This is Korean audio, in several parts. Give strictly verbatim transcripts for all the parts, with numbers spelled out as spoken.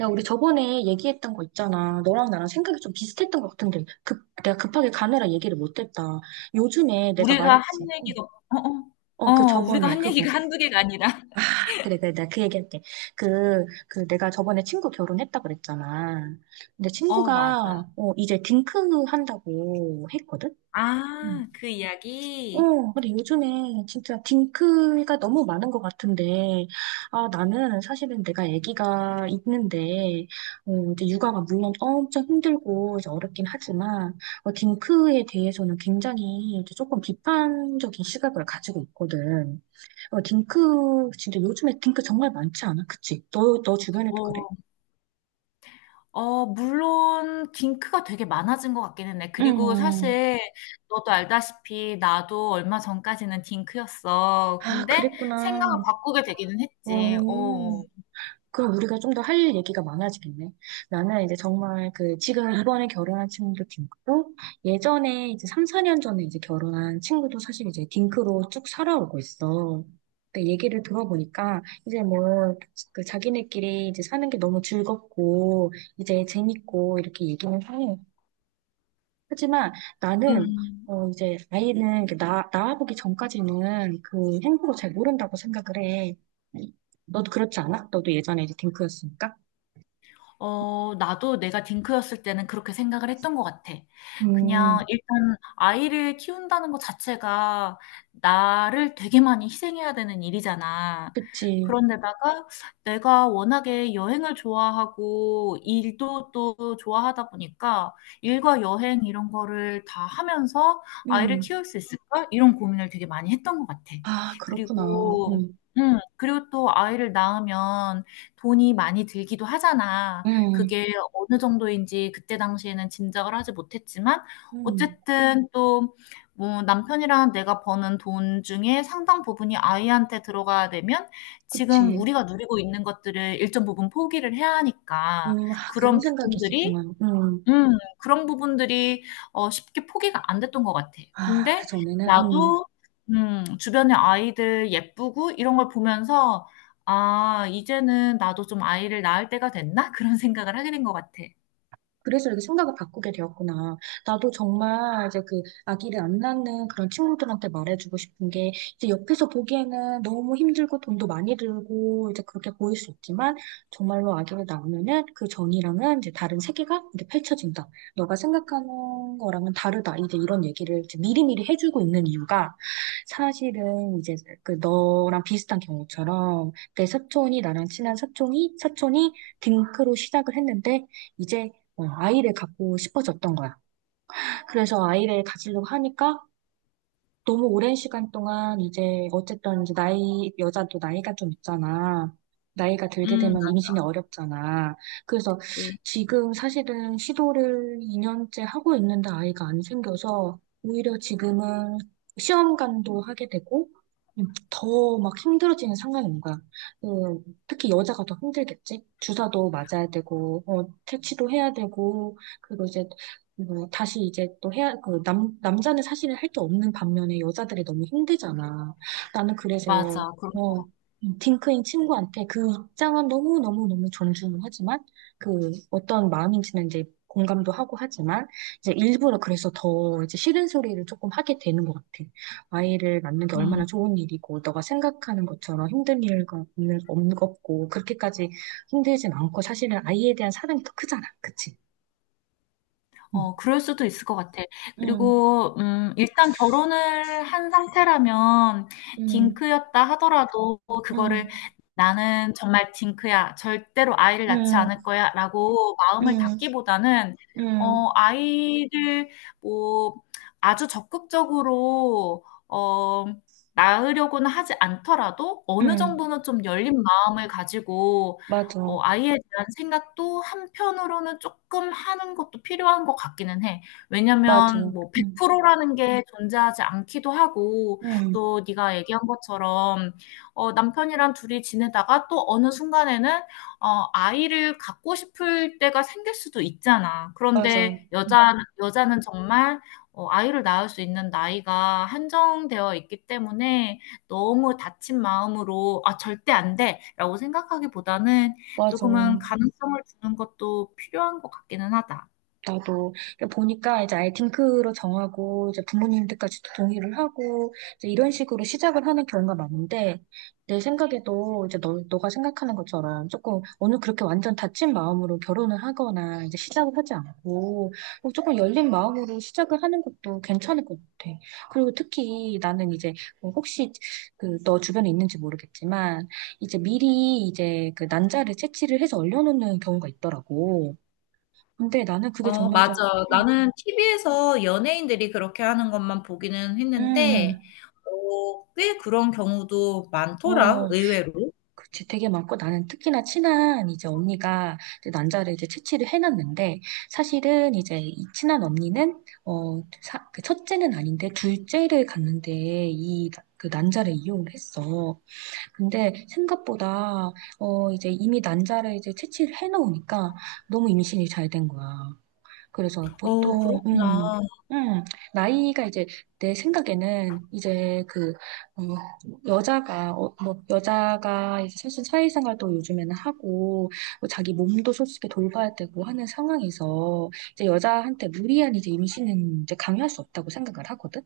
야, 우리 저번에 얘기했던 거 있잖아. 너랑 나랑 생각이 좀 비슷했던 것 같은데, 급, 내가 급하게 가느라 얘기를 못했다. 요즘에 내가 우리가 한 말했지. 어, 얘기가. 어어. 어 어, 그 어, 우리가 저번에 한 그거. 얘기가 한두 개가 아니라. 아, 그래, 그래, 내가 그 얘기할게. 그, 그 내가 저번에 친구 결혼했다 그랬잖아. 근데 어, 맞아. 친구가 어, 이제 딩크 한다고 했거든? 아, 그 이야기? 어, 근데 요즘에 진짜 딩크가 너무 많은 것 같은데, 아, 나는 사실은 내가 아기가 있는데, 어, 이제 육아가 물론 엄청 힘들고 이제 어렵긴 하지만, 어, 딩크에 대해서는 굉장히 이제 조금 비판적인 시각을 가지고 있거든. 어, 딩크, 진짜 요즘에 딩크 정말 많지 않아? 그치? 너, 너 주변에도 그래? 어. 어, 물론 딩크가 되게 많아진 것 같기는 해. 그리고 음, 사실 너도 알다시피 나도 얼마 전까지는 딩크였어. 아, 근데 생각을 그랬구나. 바꾸게 되기는 어, 했지. 어. 그럼 우리가 좀 더 할 일 얘기가 많아지겠네. 나는 이제 정말 그 지금 이번에 결혼한 친구도 딩크고 예전에 이제 삼, 사 년 전에 이제 결혼한 친구도 사실 이제 딩크로 쭉 살아오고 있어. 근데 얘기를 들어보니까 이제 뭐 그 자기네끼리 이제 사는 게 너무 즐겁고 이제 재밌고 이렇게 얘기는 해. 하지만 나는 음. 어 이제 아이는 이렇게 나 낳아보기 전까지는 그 행복을 잘 모른다고 생각을 해. 너도 그렇지 않아? 너도 예전에 이제 딩크였으니까. 어, 나도 내가 딩크였을 때는 그렇게 생각을 했던 것 같아. 그냥 음, 일단 아이를 키운다는 것 자체가 나를 되게 많이 희생해야 되는 일이잖아. 그치. 그런데다가 내가 워낙에 여행을 좋아하고 일도 또 좋아하다 보니까 일과 여행 이런 거를 다 하면서 아이를 음, 키울 수 있을까? 이런 고민을 되게 많이 했던 것 같아. 아, 그렇구나. 그리고, 음, 음, 그리고 또 아이를 낳으면 돈이 많이 들기도 하잖아. 음, 그게 어느 정도인지 그때 당시에는 짐작을 하지 못했지만 음, 어쨌든 또 뭐 남편이랑 내가 버는 돈 중에 상당 부분이 아이한테 들어가야 되면 지금 그치. 우리가 누리고 있는 것들을 일정 부분 포기를 해야 하니까 음, 아, 그런 그런 생각이 부분들이 있었구나. 음, 음. 그런 부분들이 어 쉽게 포기가 안 됐던 것 같아. 아, 그 근데 전에는, 나도 음 주변의 아이들 예쁘고 이런 걸 보면서 '아, 이제는 나도 좀 아이를 낳을 때가 됐나?' 그런 생각을 하게 된 것 같아. 그래서 이렇게 생각을 바꾸게 되었구나. 나도 정말 이제 그 아기를 안 낳는 그런 친구들한테 말해주고 싶은 게 이제 옆에서 보기에는 너무 힘들고 돈도 많이 들고 이제 그렇게 보일 수 있지만 정말로 아기를 낳으면은 그 전이랑은 이제 다른 세계가 이렇게 펼쳐진다. 너가 생각하는 거랑은 다르다. 이제 이런 얘기를 이제 미리미리 해주고 있는 이유가 사실은 이제 그 너랑 비슷한 경우처럼 내 사촌이 나랑 친한 사촌이 사촌이 딩크로 시작을 했는데 이제 어, 아이를 갖고 싶어졌던 거야. 그래서 아이를 가지려고 하니까 너무 오랜 시간 동안 이제 어쨌든 이제 나이, 여자도 나이가 좀 있잖아. 나이가 들게 음, 되면 임신이 어렵잖아. 그래서 맞지. 지금 사실은 시도를 이 년째 하고 있는데 아이가 안 생겨서 오히려 지금은 시험관도 하게 되고 음, 더막 힘들어지는 상황이 온 거야. 음, 특히 여자가 더 힘들겠지? 주사도 맞아야 되고, 어, 퇴치도 해야 되고, 그리고 이제 뭐 다시 이제 또 해야, 그 남, 남자는 사실은 할 게 없는 반면에 여자들이 너무 힘들잖아. 나는 그래서, 맞아. 그런, 어, 딩크인 친구한테 그 입장은 너무너무너무 존중하지만, 그 어떤 마음인지는 이제 공감도 하고 하지만, 이제 일부러 그래서 더 이제 싫은 소리를 조금 하게 되는 것 같아. 아이를 낳는 게 얼마나 음. 좋은 일이고, 너가 생각하는 것처럼 힘든 일과 없는, 없는 없고, 그렇게까지 힘들진 않고, 사실은 아이에 대한 사랑이 더 크잖아. 그치? 응. 어, 그럴 수도 있을 것 같아. 응. 그리고, 음, 일단 결혼을 한 상태라면, 응, 딩크였다 하더라도, 응, 그거를 나는 정말 딩크야. 절대로 아이를 낳지 응, 않을 거야. 라고 마음을 응, 닫기보다는, 응, 어, 아이를 뭐, 아주 적극적으로, 어, 낳으려고는 하지 않더라도, 어느 응, 정도는 좀 열린 마음을 가지고, 어, 맞아, 아이에 대한 생각도 한편으로는 조금 하는 것도 필요한 것 같기는 해. 맞아, 왜냐면 뭐 응, 백 퍼센트 라는 게 존재하지 않기도 하고 응, 또 네가 얘기한 것처럼 어, 남편이랑 둘이 지내다가 또 어느 순간에는 어, 아이를 갖고 싶을 때가 생길 수도 있잖아. 맞아, 그런데 여자 여자는 정말 어, 아이를 낳을 수 있는 나이가 한정되어 있기 때문에 너무 다친 마음으로 '아, 절대 안 돼.'라고 생각하기보다는 맞아. 조금은 가능성을 주는 것도 필요한 것 같기는 하다. 나도 그러니까 보니까 이제 아예 딩크로 정하고 이제 부모님들까지 동의를 하고 이제 이런 식으로 시작을 하는 경우가 많은데 내 생각에도 이제 너, 너가 생각하는 것처럼 조금 오늘 그렇게 완전 닫힌 마음으로 결혼을 하거나 이제 시작을 하지 않고 뭐 조금 열린 마음으로 시작을 하는 것도 괜찮을 것 같아. 그리고 특히 나는 이제 뭐 혹시 그 너 주변에 있는지 모르겠지만 이제 미리 이제 그 난자를 채취를 해서 얼려놓는 경우가 있더라고. 근데 나는 그게 어, 정말 맞아. 좀. 음, 나는 티비에서 연예인들이 그렇게 하는 것만 보기는 음, 했는데, 음. 어, 꽤 그런 경우도 많더라, 어, 의외로. 그치, 되게 많고 나는 특히나 친한 이제 언니가 이제 난자를 이제 채취를 해놨는데 사실은 이제 이 친한 언니는 어, 사, 그 첫째는 아닌데 둘째를 갔는데 이 그 난자를 이용을 했어. 근데 생각보다 어 이제 이미 난자를 이제 채취를 해놓으니까 너무 임신이 잘 된 거야. 그래서 어, 보통, 그렇구나. 음, 음, 나이가 이제 내 생각에는 이제 그, 어, 여자가, 어, 뭐, 여자가 이제 사실 사회생활도 요즘에는 하고, 뭐 자기 몸도 솔직히 돌봐야 되고 하는 상황에서 이제 여자한테 무리한 이제 임신은 이제 강요할 수 없다고 생각을 하거든?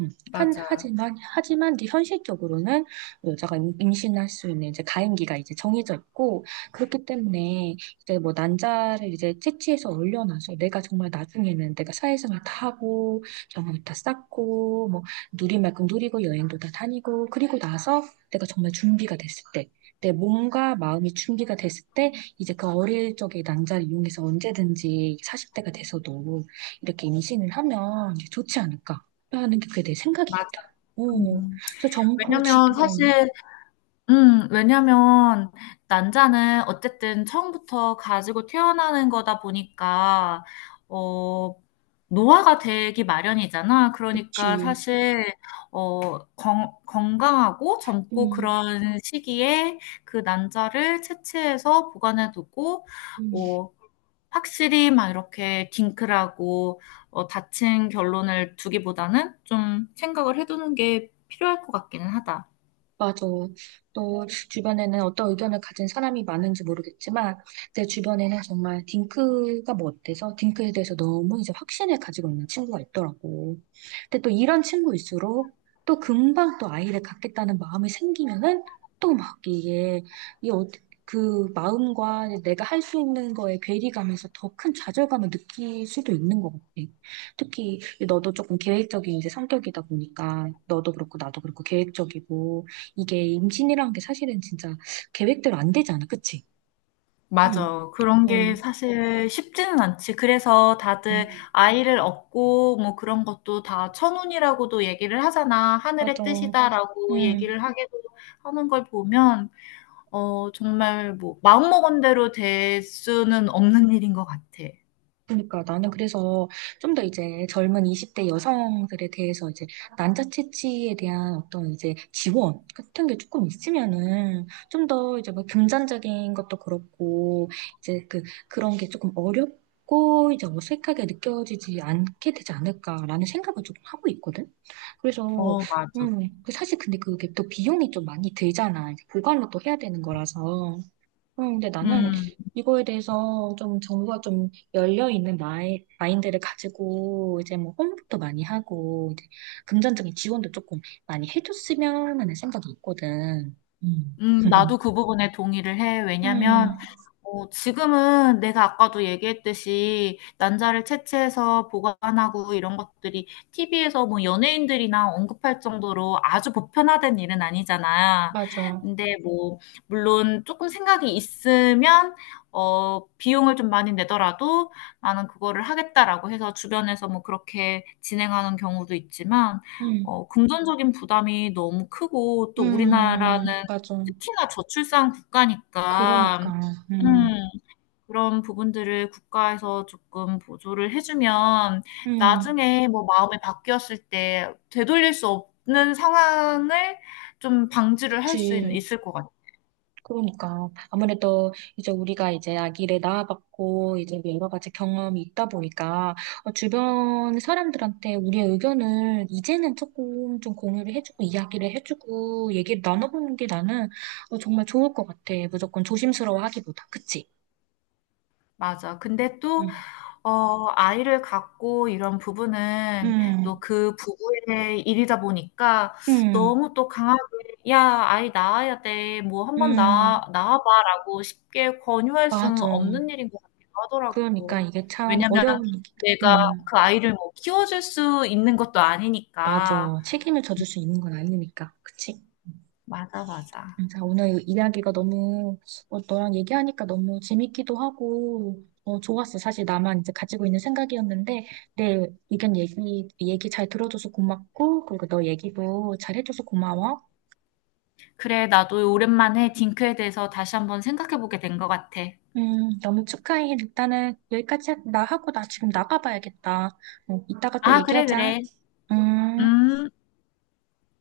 음, 한, 맞아. 하지만, 하지만 이제 현실적으로는 여자가 임- 임신할 수 있는 이제 가임기가 이제 정해져 있고, 그렇기 때문에 이제 뭐 난자를 이제 채취해서 올려놔서 내가 정말 나중에는 내가 사회생활 다 하고, 경험을 다 쌓고, 뭐 누릴 만큼 누리고, 여행도 다 다니고, 그리고 나서 내가 정말 준비가 됐을 때, 내 몸과 마음이 준비가 됐을 때, 이제 그 어릴 적의 난자를 이용해서 언제든지 사십 대가 돼서도 이렇게 임신을 하면 이제 좋지 않을까. 라는 게 그게 내 맞아. 생각이거든. 어. 음. 그래서 정보 지 왜냐면 금 사실 음, 왜냐면 난자는 어쨌든 처음부터 가지고 태어나는 거다 보니까 어 노화가 되기 마련이잖아. 그러니까 그치. 사실 어 건, 건강하고 젊고 음, 그런 시기에 그 난자를 채취해서 보관해 두고 음. 뭐 확실히 막 이렇게 딩크라고 어, 다친 결론을 두기보다는 좀 생각을 해두는 게 필요할 것 같기는 하다. 맞아. 또 주변에는 어떤 의견을 가진 사람이 많은지 모르겠지만 내 주변에는 정말 딩크가 뭐 어때서 딩크에 대해서 너무 이제 확신을 가지고 있는 친구가 있더라고. 근데 또 이런 친구일수록 또 금방 또 아이를 갖겠다는 마음이 생기면은 또 막 이게 이 어- 그 마음과 내가 할 수 있는 거에 괴리감에서 더 큰 좌절감을 느낄 수도 있는 것 같아. 특히 너도 조금 계획적인 이제 성격이다 보니까 너도 그렇고 나도 그렇고 계획적이고 이게 임신이라는 게 사실은 진짜 계획대로 안 되잖아. 그치? 응, 맞아. 그런 게 응, 사실 쉽지는 않지. 그래서 다들 응, 아이를 얻고 뭐 그런 것도 다 천운이라고도 얘기를 하잖아. 맞아. 하늘의 뜻이다라고 응. 얘기를 하기도 하는 걸 보면, 어, 정말 뭐 마음먹은 대로 될 수는 없는 일인 것 같아. 그러니까 나는 그래서 좀 더 이제 젊은 이십 대 여성들에 대해서 이제 난자 채취에 대한 어떤 이제 지원 같은 게 조금 있으면은 좀 더 이제 뭐 금전적인 것도 그렇고 이제 그 그런 게 조금 어렵고 이제 어색하게 느껴지지 않게 되지 않을까라는 생각을 조금 하고 있거든. 그래서 어, 맞아. 음, 그 사실 근데 그게 또 비용이 좀 많이 들잖아. 이제 보관을 또 해야 되는 거라서. 음, 근데 나는 음. 이거에 대해서 좀 정부가 좀 열려있는 마이, 마인드를 가지고 이제 뭐 홍보도 많이 하고 이제 금전적인 지원도 조금 많이 해줬으면 하는 생각이 있거든. 음. 음, 나도 그 부분에 동의를 해. 음, 왜냐면, 어, 지금은 내가 아까도 얘기했듯이 난자를 채취해서 보관하고 이런 것들이 티비에서 뭐 연예인들이나 언급할 정도로 아주 보편화된 일은 아니잖아. 맞아. 근데 뭐, 물론 조금 생각이 있으면, 어, 비용을 좀 많이 내더라도 나는 그거를 하겠다라고 해서 주변에서 뭐 그렇게 진행하는 경우도 있지만, 음, 어, 금전적인 부담이 너무 크고 또 우리나라는 음, 맞아. 특히나 저출산 그러니까, 국가니까 음, 음 그런 부분들을 국가에서 조금 보조를 해 주면 음, 나중에 뭐 마음이 바뀌었을 때 되돌릴 수 없는 상황을 좀 방지를 할 수 그치. 있을 것 같아. 그러니까 아무래도 이제 우리가 이제 아기를 낳아봤고 이제 뭐 여러 가지 경험이 있다 보니까 어, 주변 사람들한테 우리의 의견을 이제는 조금 좀 공유를 해주고 이야기를 해주고 얘기를 나눠보는 게 나는 어, 정말 좋을 것 같아. 무조건 조심스러워하기보다, 그치? 맞아. 근데 또 응, 어, 아이를 갖고 이런 부부는 또 응, 그 부부의 일이다 보니까 응, 너무 또 강하게, 야, 아이 낳아야 돼. 뭐 한번 응, 낳아, 낳아봐. 라고 쉽게 권유할 수는 맞아. 없는 일인 것 같기도 그러니까 하더라고. 이게 참 왜냐면 어려운 얘기다. 내가 응, 그 아이를 뭐 키워줄 수 있는 것도 아니니까. 맞아. 책임을 져줄 수 있는 건 아니니까, 그치? 맞아, 맞아. 음, 자, 오늘 이 이야기가 너무, 어, 너랑 얘기하니까 너무 재밌기도 하고, 어, 좋았어. 사실 나만 이제 가지고 있는 생각이었는데, 내 의견 얘기, 얘기 잘 들어줘서 고맙고, 그리고 너 얘기도 잘 해줘서 고마워. 그래, 나도 오랜만에 딩크에 대해서 다시 한번 생각해보게 된 것 같아. 음, 너무 축하해. 일단은 여기까지 나 하고 나 지금 나가봐야겠다. 어, 이따가 또 아, 그래, 얘기하자. 그래. 음. 음.